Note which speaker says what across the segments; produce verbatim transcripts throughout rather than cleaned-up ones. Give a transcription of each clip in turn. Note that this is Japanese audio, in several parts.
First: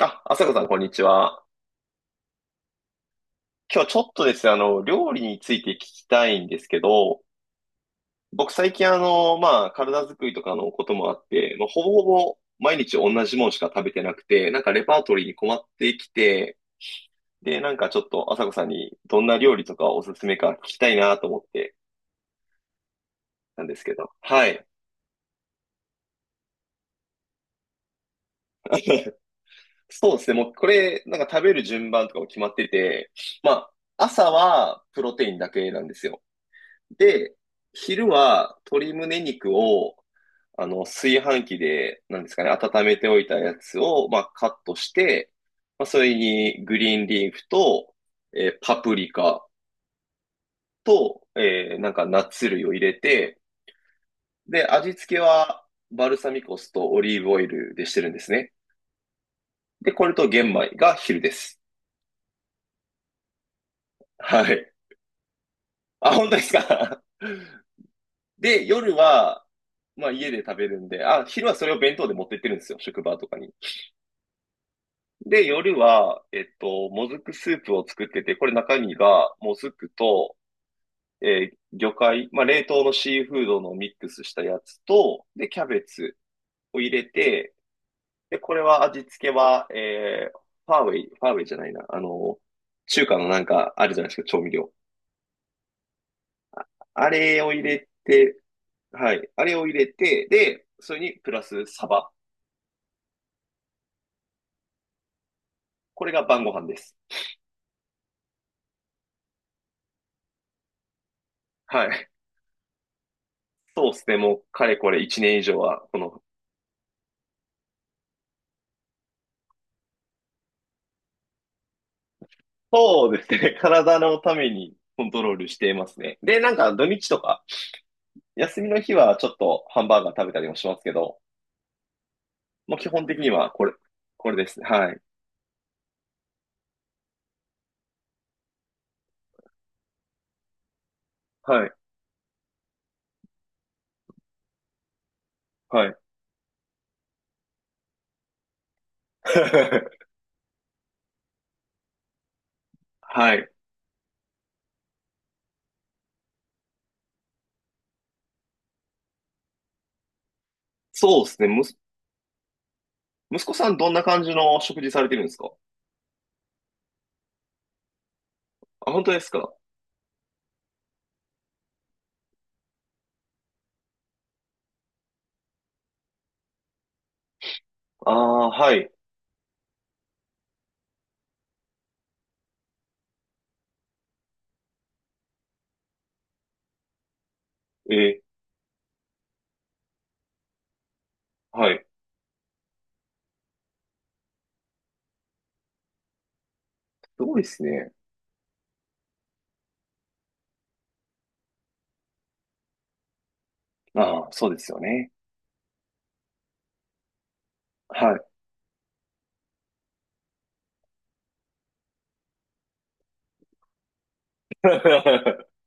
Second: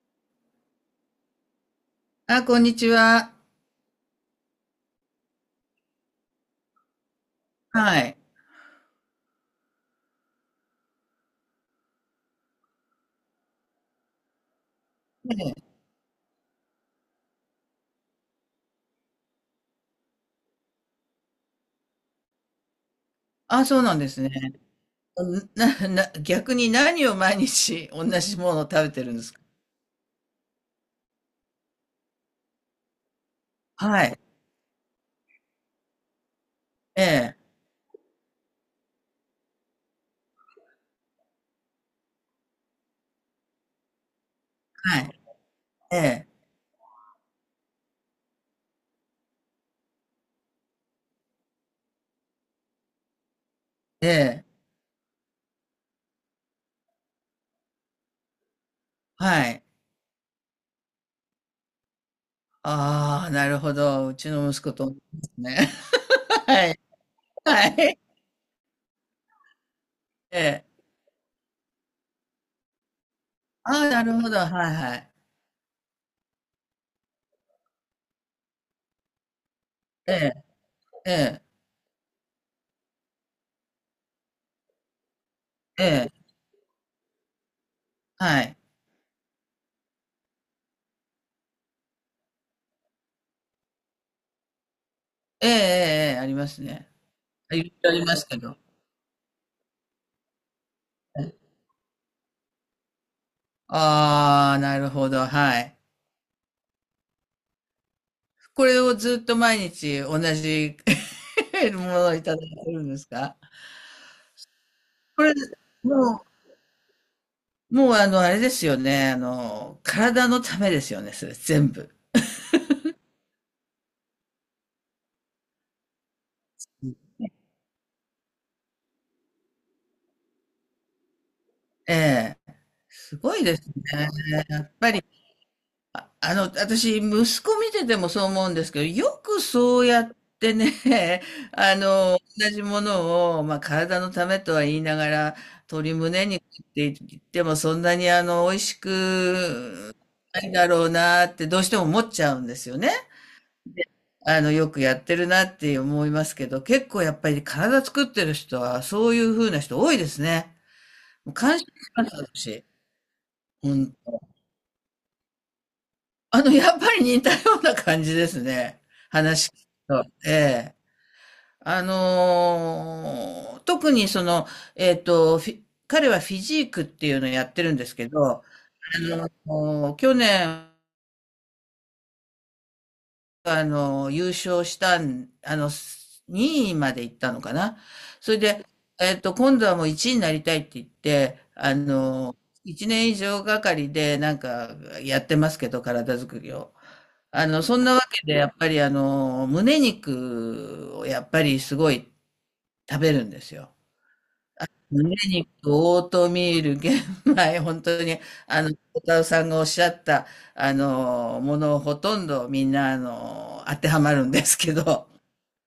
Speaker 1: あ、あさこさん、こんにちは。
Speaker 2: あ、こんにちは。
Speaker 1: 今日ちょっとですね、あの、料理について聞きたいんですけど、
Speaker 2: はい。
Speaker 1: 僕最近あの、まあ、体作りとかのこともあって、まあ、ほぼほぼ毎日同じものしか食べてなくて、なんかレパートリーに
Speaker 2: ね
Speaker 1: 困っ
Speaker 2: え。
Speaker 1: てきて、で、なんかちょっとあさこさんにどんな料理とかおすすめか聞きたいなと思ってな
Speaker 2: あ、
Speaker 1: んで
Speaker 2: そう
Speaker 1: すけ
Speaker 2: なんで
Speaker 1: ど。
Speaker 2: すね。
Speaker 1: はい。
Speaker 2: な、な、逆に何を毎日同じものを食べてるんですか？
Speaker 1: そうですね、もうこれ、なんか食べる順番とかも決まってて、まあ、
Speaker 2: はい。
Speaker 1: 朝はプロテインだけなんですよ。
Speaker 2: え
Speaker 1: で、
Speaker 2: え。
Speaker 1: 昼は鶏胸肉をあの、炊飯器で、なんですかね、温めておいたやつを、まあ、カットし
Speaker 2: はい。
Speaker 1: て、まあ、
Speaker 2: え
Speaker 1: それ
Speaker 2: え。
Speaker 1: にグリーンリーフと、えーパプリカと、えーなんかナッツ類を入れて、
Speaker 2: ええ。
Speaker 1: で、味付けはバルサミコ酢とオリーブオイルでしてるんですね。
Speaker 2: はい。
Speaker 1: で、これと玄米が昼です。
Speaker 2: ああ、なるほど。うち
Speaker 1: は
Speaker 2: の息
Speaker 1: い。
Speaker 2: 子と同じですね。
Speaker 1: あ、本当で す
Speaker 2: はい。
Speaker 1: か？
Speaker 2: はい。
Speaker 1: で、夜は、まあ家
Speaker 2: え
Speaker 1: で食べ
Speaker 2: え。
Speaker 1: るんで、あ、昼はそれを弁当で持ってってるんですよ、職場とかに。
Speaker 2: ああ、なるほど。はいはい。
Speaker 1: で、夜は、えっと、もずくスープを作ってて、これ中身がもずく
Speaker 2: ええ。
Speaker 1: と、
Speaker 2: ええ。
Speaker 1: えー魚介、まあ、冷凍のシーフードのミックスしたやつと、で、キャベ
Speaker 2: ええ。
Speaker 1: ツを入れて、で、
Speaker 2: は
Speaker 1: こ
Speaker 2: い。
Speaker 1: れは味付けは、えーファーウェイ、ファーウェイじゃないな、あの、中華のなんかあるじゃないですか、調味料。
Speaker 2: ええ、ええ、ええ、ありますね。
Speaker 1: あれを
Speaker 2: 言
Speaker 1: 入
Speaker 2: って
Speaker 1: れ
Speaker 2: ありますけ
Speaker 1: て、
Speaker 2: ど。
Speaker 1: はい、あれを入れて、で、それにプラスサバ。
Speaker 2: ああ、なるほど。はい。
Speaker 1: これが晩ご飯です。
Speaker 2: これをずっと毎日同じ も
Speaker 1: は
Speaker 2: の
Speaker 1: い。
Speaker 2: をいただいてるんですか？
Speaker 1: そうですね、もうかれこれ1
Speaker 2: これ、
Speaker 1: 年以上はこ
Speaker 2: も
Speaker 1: の
Speaker 2: うもう、あの、あれですよね、あの、体のためですよね、それ全部。
Speaker 1: そうですね。体のためにコントロールしていますね。で、なんか土日とか、休みの日はちょっとハンバーガー食べたりもしますけど、
Speaker 2: ええ。
Speaker 1: もう基本
Speaker 2: す
Speaker 1: 的に
Speaker 2: ごい
Speaker 1: は
Speaker 2: で
Speaker 1: こ
Speaker 2: す
Speaker 1: れ、
Speaker 2: ね。
Speaker 1: これです
Speaker 2: や
Speaker 1: ね。
Speaker 2: っ
Speaker 1: は
Speaker 2: ぱ
Speaker 1: い。
Speaker 2: りああの、私、息子見ててもそう思うんですけど、よくそうやってね、
Speaker 1: はい。
Speaker 2: あの、同じものを、まあ、体のためとは言いながら、
Speaker 1: は
Speaker 2: 鶏
Speaker 1: い。
Speaker 2: 胸肉って言っても、そんなにあの、美味しく ないだろうなって、どうしても思っちゃうんですよね。
Speaker 1: はい。
Speaker 2: あの、よくやってるなって思いますけど、結構やっぱり体作ってる人は、そういう風な人多いですね。
Speaker 1: そうで
Speaker 2: もう
Speaker 1: すね。
Speaker 2: 感
Speaker 1: む
Speaker 2: 心し
Speaker 1: す、
Speaker 2: ます、私。
Speaker 1: 息子さんどん
Speaker 2: 本
Speaker 1: な
Speaker 2: 当
Speaker 1: 感じの食事されてるんですか？
Speaker 2: あの、やっぱり似たような感じですね。
Speaker 1: あ、本当です
Speaker 2: 話聞
Speaker 1: か？
Speaker 2: くと。ええ。あのー特にその、えっと、フィ彼はフィジークっていうのをやってるんですけ
Speaker 1: あ
Speaker 2: ど、
Speaker 1: あ、はい。
Speaker 2: もう去年、あの、優勝したん、あの、にいまで行ったのかな。
Speaker 1: えー、
Speaker 2: それで、えっと、今度はもういちいになりたいって言って、
Speaker 1: は
Speaker 2: あ
Speaker 1: い。
Speaker 2: の、いちねん以上がかりでなんかやってますけど、体作りを。
Speaker 1: すごい
Speaker 2: あ
Speaker 1: です
Speaker 2: の、そん
Speaker 1: ね。
Speaker 2: なわけで、やっぱりあの、胸肉をやっぱりすごい食べるんですよ。
Speaker 1: ああ、そうですよね。
Speaker 2: 胸肉、オートミール、玄米、本当
Speaker 1: は
Speaker 2: に、
Speaker 1: い。
Speaker 2: あの、小田さんがおっしゃった、あの、ものほとんどみんな、あの、当てはまるんですけど。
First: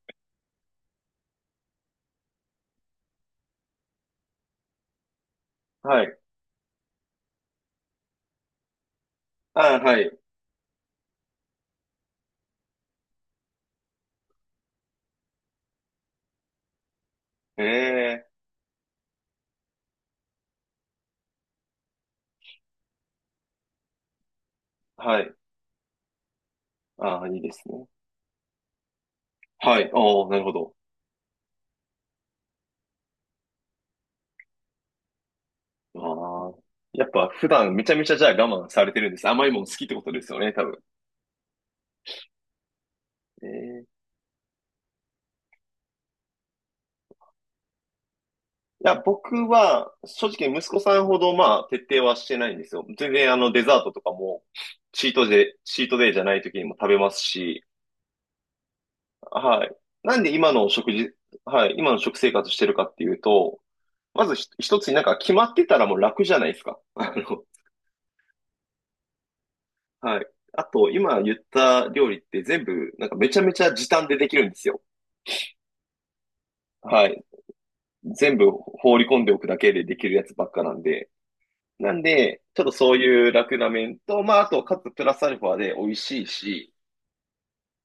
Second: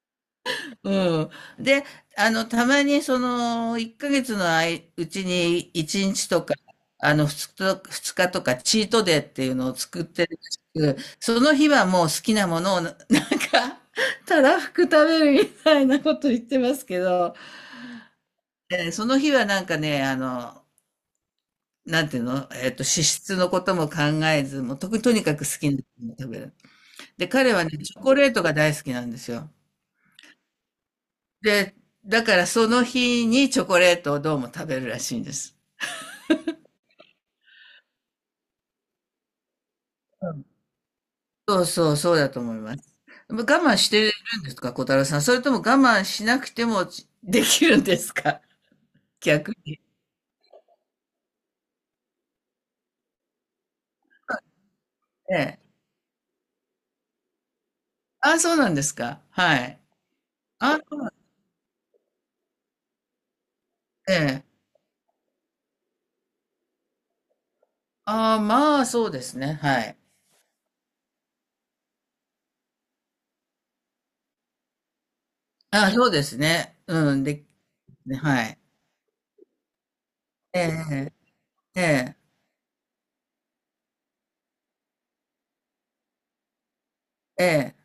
Speaker 2: うん。で、あの、たまにその、いっかげつのあいうちに
Speaker 1: は
Speaker 2: 1
Speaker 1: い。
Speaker 2: 日とか、あの、ふつかと二日とか、チートデーっていうの
Speaker 1: あ
Speaker 2: を
Speaker 1: あ、は
Speaker 2: 作っ
Speaker 1: い。
Speaker 2: てるらしく、その日はもう好きなものをな、なんか、たらふく食べるみたいなこと言ってますけど、
Speaker 1: ええ、
Speaker 2: えーその日はなんかね、あの、なんていうの、えっと、脂質のことも考えず、もうと、と
Speaker 1: は
Speaker 2: に
Speaker 1: い。
Speaker 2: かく好きなものを食べる。
Speaker 1: ああ、
Speaker 2: で、
Speaker 1: いいで
Speaker 2: 彼は
Speaker 1: す
Speaker 2: ね、
Speaker 1: ね。
Speaker 2: チョコレートが大好きなんですよ。
Speaker 1: はい。ああ、なるほど。
Speaker 2: で、だからその日にチョコレートをどうも食べるらしいんです。
Speaker 1: ああ。やっぱ普段めちゃめちゃじゃあ我慢されてるんです。甘いもの好きってことです
Speaker 2: う
Speaker 1: よ
Speaker 2: ん。
Speaker 1: ね、多分。
Speaker 2: そうそう、そうだと思います。我慢
Speaker 1: え
Speaker 2: して
Speaker 1: え。
Speaker 2: るんですか、小太郎さん。それとも我慢しなくてもちできるんですか？
Speaker 1: いや、僕
Speaker 2: 逆に。
Speaker 1: は正直息子さんほどまあ徹底はしてないんですよ。全然あのデザートとかもチート
Speaker 2: え
Speaker 1: デイ、
Speaker 2: え。
Speaker 1: チートデイじゃない時にも食べますし、
Speaker 2: ああ、そうなんですか。
Speaker 1: は
Speaker 2: は
Speaker 1: い。
Speaker 2: い。
Speaker 1: なんで今の
Speaker 2: ああ、
Speaker 1: 食
Speaker 2: そうな
Speaker 1: 事、
Speaker 2: ん
Speaker 1: はい、今の食生活してるかっていうと、
Speaker 2: え
Speaker 1: まず
Speaker 2: え。
Speaker 1: ひ一つになんか決まってたらもう楽じゃないですか。あの、
Speaker 2: ああ、まあ、そうですね。はい。
Speaker 1: はい。あと今言った料理って全部なんかめちゃめちゃ時短でできるんですよ。
Speaker 2: ああ、そうですね。
Speaker 1: は
Speaker 2: う
Speaker 1: い。
Speaker 2: ん、で、ね
Speaker 1: 全
Speaker 2: は
Speaker 1: 部
Speaker 2: い。
Speaker 1: 放り込んでおくだけでできるやつばっ
Speaker 2: え
Speaker 1: かなんで、
Speaker 2: え、え
Speaker 1: なん
Speaker 2: え、
Speaker 1: で、ちょっとそういう楽な面と、まあ、あと、かつプラスアルファで美味しいし、
Speaker 2: ええ、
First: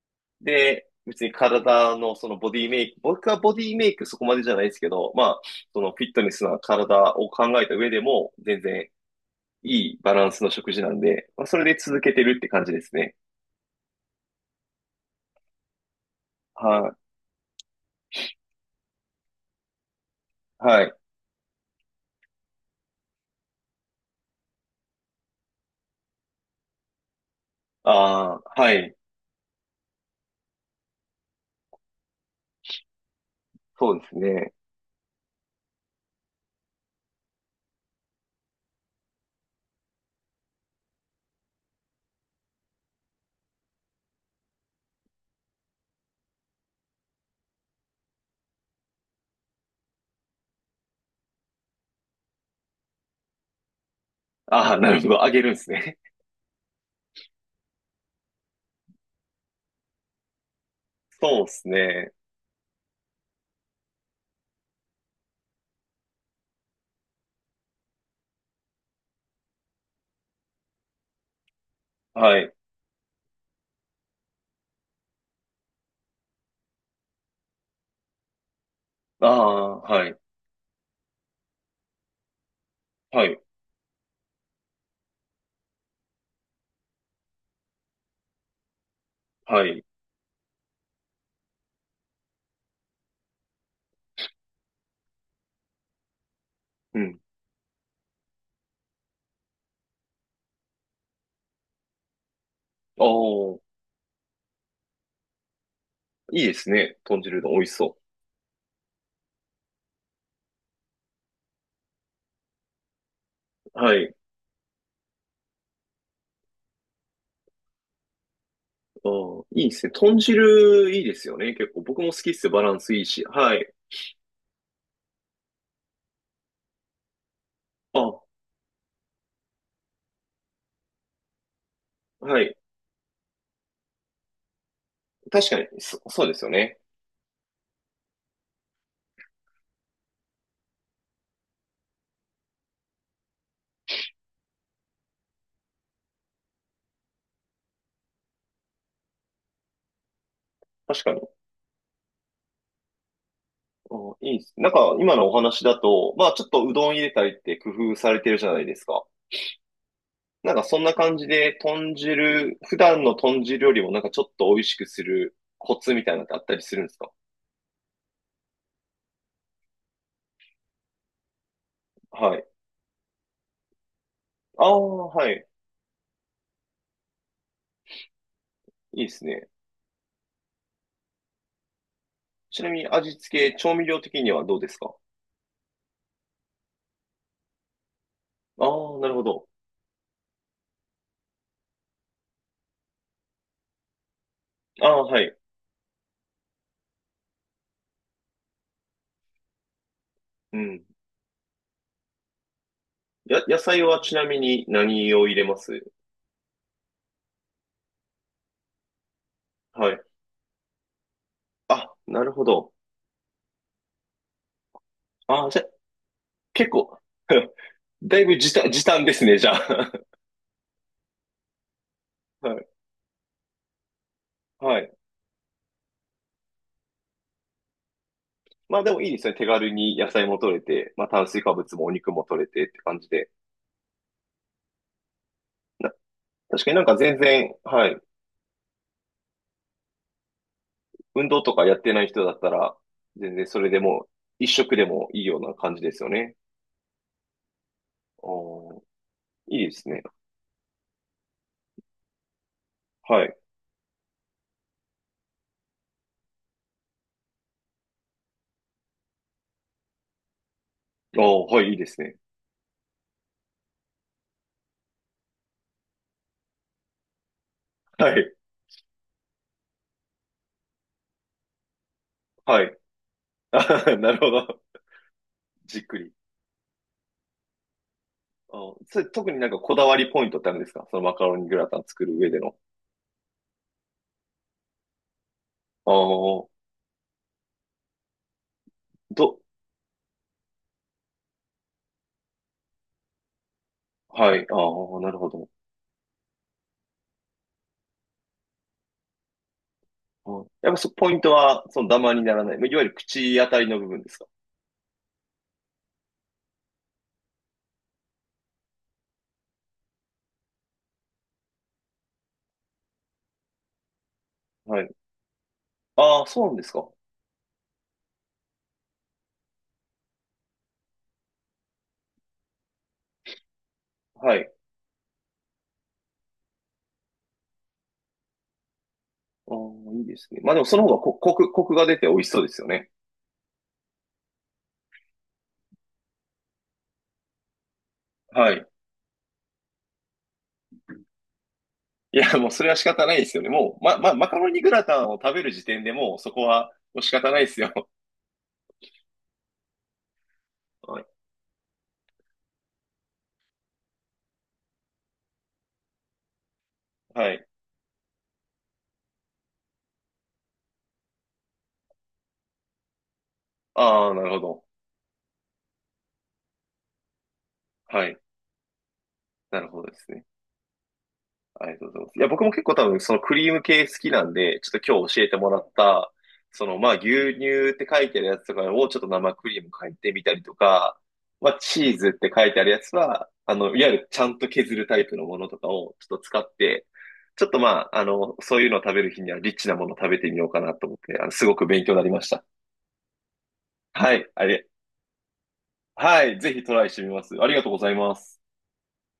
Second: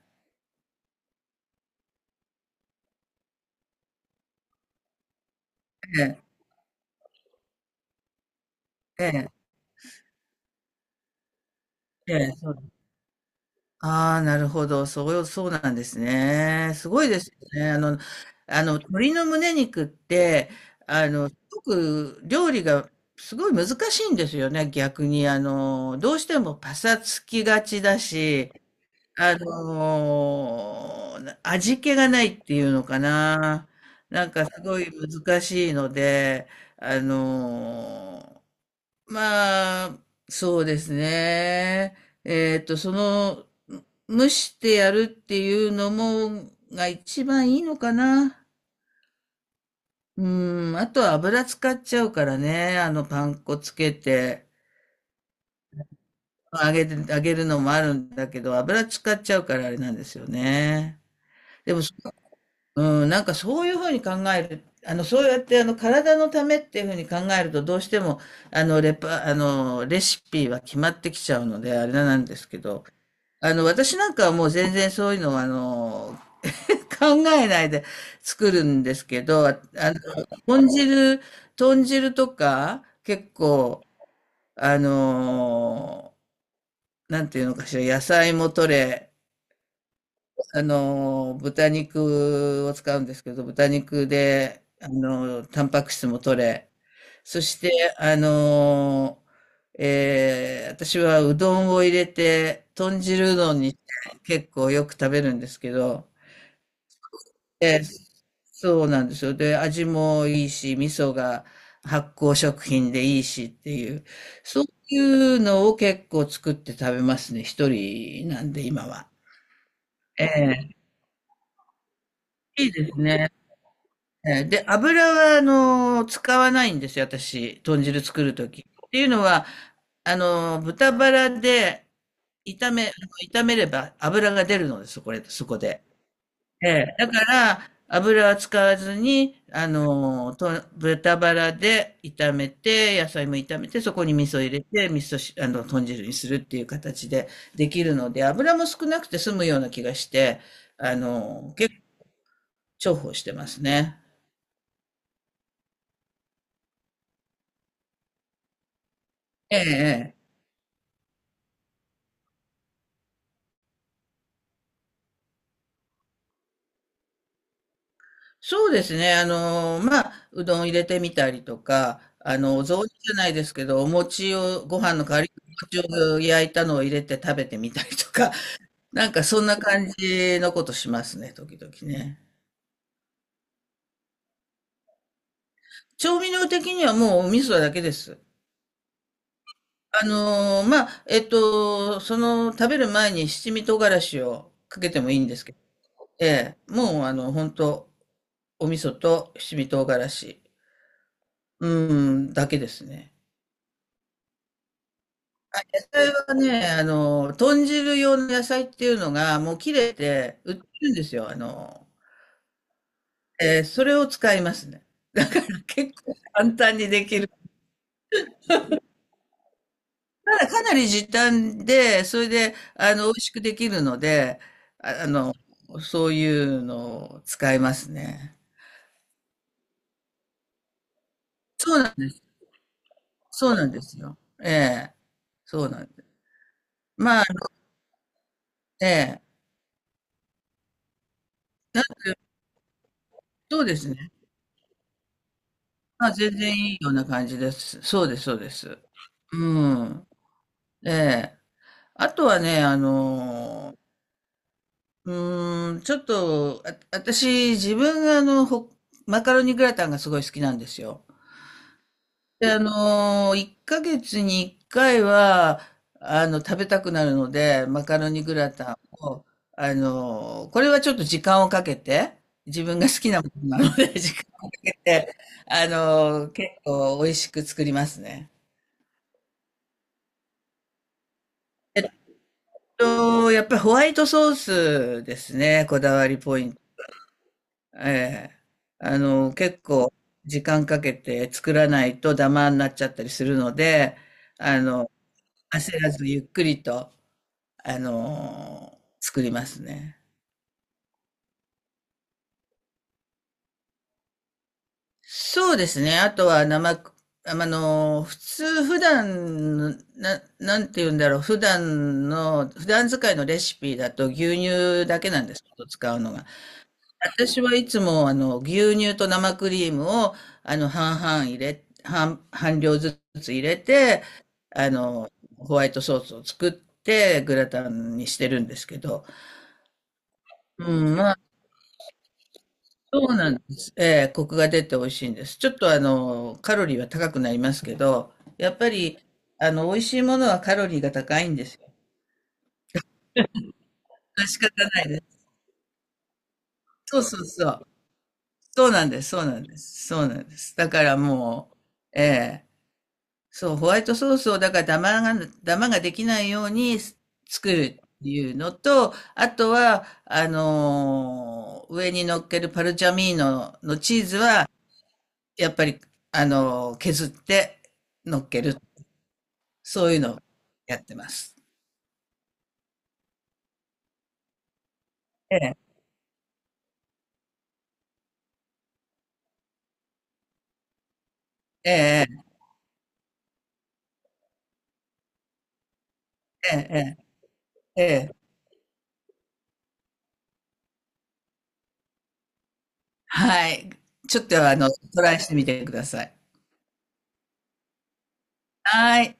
Speaker 1: で、別に体のそのボディメイク、僕はボディメイクそこまでじゃないですけど、まあ、その
Speaker 2: え
Speaker 1: フィッ
Speaker 2: え、
Speaker 1: トネスな体を考えた上でも、全然
Speaker 2: ええ、
Speaker 1: いいバランスの食事なんで、まあ、それで続け
Speaker 2: ええ、
Speaker 1: てるって
Speaker 2: え
Speaker 1: 感じ
Speaker 2: え、
Speaker 1: ですね。
Speaker 2: ああ、なるほど。そう、そうなんですね。す
Speaker 1: は
Speaker 2: ごいですよね。あの、あの、鶏の胸肉って、
Speaker 1: い、はい。
Speaker 2: あの、すごく料理がすごい難しいんですよね。逆に、あの、どうしてもパサつきがちだ
Speaker 1: あ
Speaker 2: し、
Speaker 1: あ、はい。
Speaker 2: あの、味気がないっていうのかな。
Speaker 1: そうです
Speaker 2: なんか
Speaker 1: ね。
Speaker 2: すごい難しいので、あの、まあ、そうですね。えっと、その、蒸してやるっていうのも、が一番いいのかな。うん、あとは油使っちゃうからね。あの、パン粉つけて、
Speaker 1: ああ、なるほど。あげるんですね。
Speaker 2: 揚げて、揚げるのもあるんだけど、油使っちゃうからあれなんですよね。
Speaker 1: そうです
Speaker 2: でも、そ
Speaker 1: ね。
Speaker 2: うん、なんかそういうふうに考える、あの、そうやってあの、体のためっていうふうに考えると、どうしても、あの、レパ、あの、レシピは決まってきちゃうので、あれなんで
Speaker 1: は
Speaker 2: す
Speaker 1: い。
Speaker 2: けど、あの、私なんかはもう全然そういうのは、あの、考えないで作るんですけ
Speaker 1: あ
Speaker 2: ど、あ
Speaker 1: あ、はい。
Speaker 2: の、豚汁、豚汁とか、
Speaker 1: は
Speaker 2: 結
Speaker 1: い。
Speaker 2: 構、あの、なんていうのかしら、野菜も取れ、
Speaker 1: はい。
Speaker 2: あの、豚肉を使うんですけど、豚肉で、あの、タンパク質も取れ、
Speaker 1: うん。
Speaker 2: そして、あの、えー私はうどんを入れて、豚
Speaker 1: あ
Speaker 2: 汁うど
Speaker 1: あ、
Speaker 2: んにして結構よく食べるんですけど、
Speaker 1: いいですね。豚汁うどん美味し
Speaker 2: え
Speaker 1: そ
Speaker 2: ーそうなんですよ。で、味もいいし、味噌が発酵食品でいいしって
Speaker 1: う。
Speaker 2: い
Speaker 1: は
Speaker 2: う、
Speaker 1: い。
Speaker 2: そういうのを結構作って食べますね、一人なんで今
Speaker 1: あ
Speaker 2: は。
Speaker 1: あ、いいですね。豚
Speaker 2: ええ、
Speaker 1: 汁いいですよね。結構僕も好きっすよ。バ
Speaker 2: い
Speaker 1: ラ
Speaker 2: い
Speaker 1: ン
Speaker 2: で
Speaker 1: ス
Speaker 2: す
Speaker 1: いいし。
Speaker 2: ね。
Speaker 1: はい。
Speaker 2: えーで、油は、あのー使わないんですよ、私、豚汁
Speaker 1: あ、
Speaker 2: 作るとき。っていうのは、あのー豚バラで
Speaker 1: はい。
Speaker 2: 炒め、あの炒めれば油が出るのです、これ、そ
Speaker 1: 確か
Speaker 2: こ
Speaker 1: に、
Speaker 2: で。
Speaker 1: そ、そうですよ
Speaker 2: え
Speaker 1: ね。
Speaker 2: え、だから、油は使わずに、あのーと、豚バラで炒めて、野菜も炒めて、そこに味噌入れて、味噌し、あの、豚汁にするっていう形でできるので、油も少なくて済むような気がして、あ
Speaker 1: 確かに。
Speaker 2: のー結構重宝してます
Speaker 1: あ
Speaker 2: ね。
Speaker 1: あ、いいです。なんか今のお話だと、まあちょっとうどん入れたりって工夫されてるじゃないですか。
Speaker 2: ええ、ええ、
Speaker 1: なんかそんな感じで豚汁、普段の豚汁よりもなんかちょっと美味しくするコツみたいなのってあったりするんですか？
Speaker 2: そうですね。あの、まあ、うどん入れてみたりとか、
Speaker 1: は
Speaker 2: あ
Speaker 1: い。
Speaker 2: の、お雑煮じゃないですけど、お餅
Speaker 1: あ
Speaker 2: を、
Speaker 1: あ、
Speaker 2: ご飯の代わ
Speaker 1: は
Speaker 2: り
Speaker 1: い。
Speaker 2: にお餅を焼いたのを入れて食べてみたりとか、
Speaker 1: いいで
Speaker 2: なん
Speaker 1: す
Speaker 2: かそん
Speaker 1: ね。
Speaker 2: な感じのことしますね、時々ね。
Speaker 1: ちなみに味付け、調味料的にはどうですか？
Speaker 2: 調味料的にはもうお味噌だけです。
Speaker 1: ああー、なるほど。
Speaker 2: あの、まあ、えっと、その、食べる前に七味唐辛子をか
Speaker 1: あ
Speaker 2: けて
Speaker 1: あ、
Speaker 2: もい
Speaker 1: は
Speaker 2: いんで
Speaker 1: い。
Speaker 2: すけど、ええ、もうあの、本当お味噌と七味唐辛子、
Speaker 1: うん。
Speaker 2: うん、だけですね。
Speaker 1: や、野菜はちなみに何を入れま
Speaker 2: 野
Speaker 1: す？
Speaker 2: 菜はね、あの、豚汁用の野菜っていうのが、もう切
Speaker 1: は
Speaker 2: れ
Speaker 1: い。
Speaker 2: て売ってるんですよ。あの、
Speaker 1: あ、なるほど。
Speaker 2: えーそれを使いますね。だか
Speaker 1: あ
Speaker 2: ら
Speaker 1: あ、じゃ、
Speaker 2: 結構簡
Speaker 1: 結
Speaker 2: 単に
Speaker 1: 構、
Speaker 2: できる。
Speaker 1: だいぶ時短、時短ですね、じゃあ。
Speaker 2: ただかなり時短で、それ
Speaker 1: は
Speaker 2: で、
Speaker 1: い。
Speaker 2: あの、美味しくできるので、
Speaker 1: はい。
Speaker 2: あ、あの、そういうのを使いますね。
Speaker 1: まあでもいいですね。手軽に野菜も取れて、まあ炭水化物
Speaker 2: そう
Speaker 1: も
Speaker 2: な
Speaker 1: お
Speaker 2: ん、
Speaker 1: 肉も取れてって感じで。
Speaker 2: そうなんですよ。ええ、そうなん
Speaker 1: な、
Speaker 2: です。
Speaker 1: 確かになんか全
Speaker 2: まあ、
Speaker 1: 然、はい。
Speaker 2: ええ、
Speaker 1: 運動とかやってない人だったら、全然
Speaker 2: そ
Speaker 1: そ
Speaker 2: う
Speaker 1: れ
Speaker 2: で
Speaker 1: で
Speaker 2: す
Speaker 1: も、
Speaker 2: ね。
Speaker 1: 一食でもいいような感じですよ
Speaker 2: まあ、全
Speaker 1: ね。
Speaker 2: 然いいような感じです。そうです、そうで
Speaker 1: お
Speaker 2: す。
Speaker 1: ー、
Speaker 2: う
Speaker 1: いいですね。
Speaker 2: ん。ええ。あとはね、あ
Speaker 1: はい。
Speaker 2: の、うーん、ちょっと、あ、私、自分があの、ほマカロニグラタンがすごい好きなんですよ。
Speaker 1: おーはい、いいですね。
Speaker 2: で、あの、いっかげつにいっかいは、あの、食べたくなるので、マカロ
Speaker 1: は
Speaker 2: ニ
Speaker 1: い、
Speaker 2: グラタンを、あの、これはちょっと時間をかけて、
Speaker 1: は
Speaker 2: 自
Speaker 1: い。
Speaker 2: 分が好きなも
Speaker 1: あ
Speaker 2: のなの
Speaker 1: は
Speaker 2: で、
Speaker 1: は な
Speaker 2: 時
Speaker 1: る
Speaker 2: 間
Speaker 1: ほ
Speaker 2: をか
Speaker 1: ど。
Speaker 2: けて、あ
Speaker 1: じっくり。
Speaker 2: の、結構美味しく作りますね。
Speaker 1: あー、それ、特になんかこだわりポイントってあるんですか？そのマカロニグラタ
Speaker 2: え
Speaker 1: ン
Speaker 2: っ
Speaker 1: 作る上での。
Speaker 2: と、やっぱりホワイトソースですね、こ
Speaker 1: あ
Speaker 2: だわりポイ
Speaker 1: あ、
Speaker 2: ント。ええ、あ
Speaker 1: ど、
Speaker 2: の、結構時間かけて作らないとダマになっちゃったりするので、
Speaker 1: はい、あ
Speaker 2: あの、
Speaker 1: あ、なるほど。
Speaker 2: 焦らずゆっくりと、あの、作りますね。
Speaker 1: うん、やっぱそ、ポイントは、そのダマにならない。まあいわゆる口当たりの部分ですか？
Speaker 2: そうですね。あとは生く、あの、普通、普段、な、なんて言うんだろう。普段の、普段使いのレシピだと牛
Speaker 1: は
Speaker 2: 乳
Speaker 1: い。
Speaker 2: だけなんです。使うの
Speaker 1: ああ、
Speaker 2: が。
Speaker 1: そうなんですか。
Speaker 2: 私はいつも、あの、牛乳と生クリームを、あの、半々入れ、半、半量ずつ入れて、
Speaker 1: はい。
Speaker 2: あの、ホワイトソースを作って、グラタンにしてるんですけど、
Speaker 1: ああ、いいですね。まあでも
Speaker 2: う
Speaker 1: その方
Speaker 2: ん、
Speaker 1: が
Speaker 2: ま
Speaker 1: こ、
Speaker 2: あ、
Speaker 1: コク、コクが出て美味しそうですよね。
Speaker 2: そうなんです。ええ、コクが出て美味しいんです。ちょっと、あの、カロリーは高くなりますけど、や
Speaker 1: は
Speaker 2: っ
Speaker 1: い。
Speaker 2: ぱり、あの、美味しいものはカロリーが高いんですよ。
Speaker 1: いや、もうそれは仕方ないですよね。もう、ま、ま、マカ
Speaker 2: 仕
Speaker 1: ロ
Speaker 2: 方
Speaker 1: ニグ
Speaker 2: な
Speaker 1: ラ
Speaker 2: いで
Speaker 1: タンを
Speaker 2: す。
Speaker 1: 食べる時点でもうそこは
Speaker 2: そ
Speaker 1: もう
Speaker 2: う
Speaker 1: 仕
Speaker 2: そう
Speaker 1: 方ないで
Speaker 2: そ
Speaker 1: す
Speaker 2: う。
Speaker 1: よ。
Speaker 2: そうなんです、そうなんです、そうなんです。だから
Speaker 1: はい。
Speaker 2: もう、ええ、そう、ホワイトソースをだからダマが、ダマができないように
Speaker 1: はい。
Speaker 2: 作るっていうのと、あとは、あのー上に乗っけるパルチャミーノのチー
Speaker 1: ああ、
Speaker 2: ズ
Speaker 1: なるほ
Speaker 2: は、
Speaker 1: ど。
Speaker 2: やっぱり、あのー削って
Speaker 1: はい。
Speaker 2: 乗っける。
Speaker 1: なるほ
Speaker 2: そ
Speaker 1: ど
Speaker 2: う
Speaker 1: で
Speaker 2: いう
Speaker 1: す
Speaker 2: のを
Speaker 1: ね。
Speaker 2: やってます。
Speaker 1: ありがとうございます。いや、僕も結構多分そのクリーム系好きなんで、ちょっと今日教えて
Speaker 2: え
Speaker 1: も
Speaker 2: え、
Speaker 1: らった、そのまあ牛乳って書いてあるやつとかをちょっと生クリーム変えてみたりとか、まあ
Speaker 2: え
Speaker 1: チーズっ
Speaker 2: え、
Speaker 1: て書いてあるやつは、あの、いわゆるちゃんと削るタイプのものとかをちょっと使っ
Speaker 2: ええ、え
Speaker 1: て、ちょっとま
Speaker 2: え、
Speaker 1: あ、あ
Speaker 2: ええ、
Speaker 1: の、そういうのを食べる日にはリッチなものを食べてみようかなと思って、あの、すごく勉強になりました。
Speaker 2: はい。
Speaker 1: は
Speaker 2: ちょっ
Speaker 1: い。あ
Speaker 2: とあ
Speaker 1: れ、
Speaker 2: の、トライしてみてください。
Speaker 1: はい。ぜひトライしてみます。ありがとうございます。
Speaker 2: はい。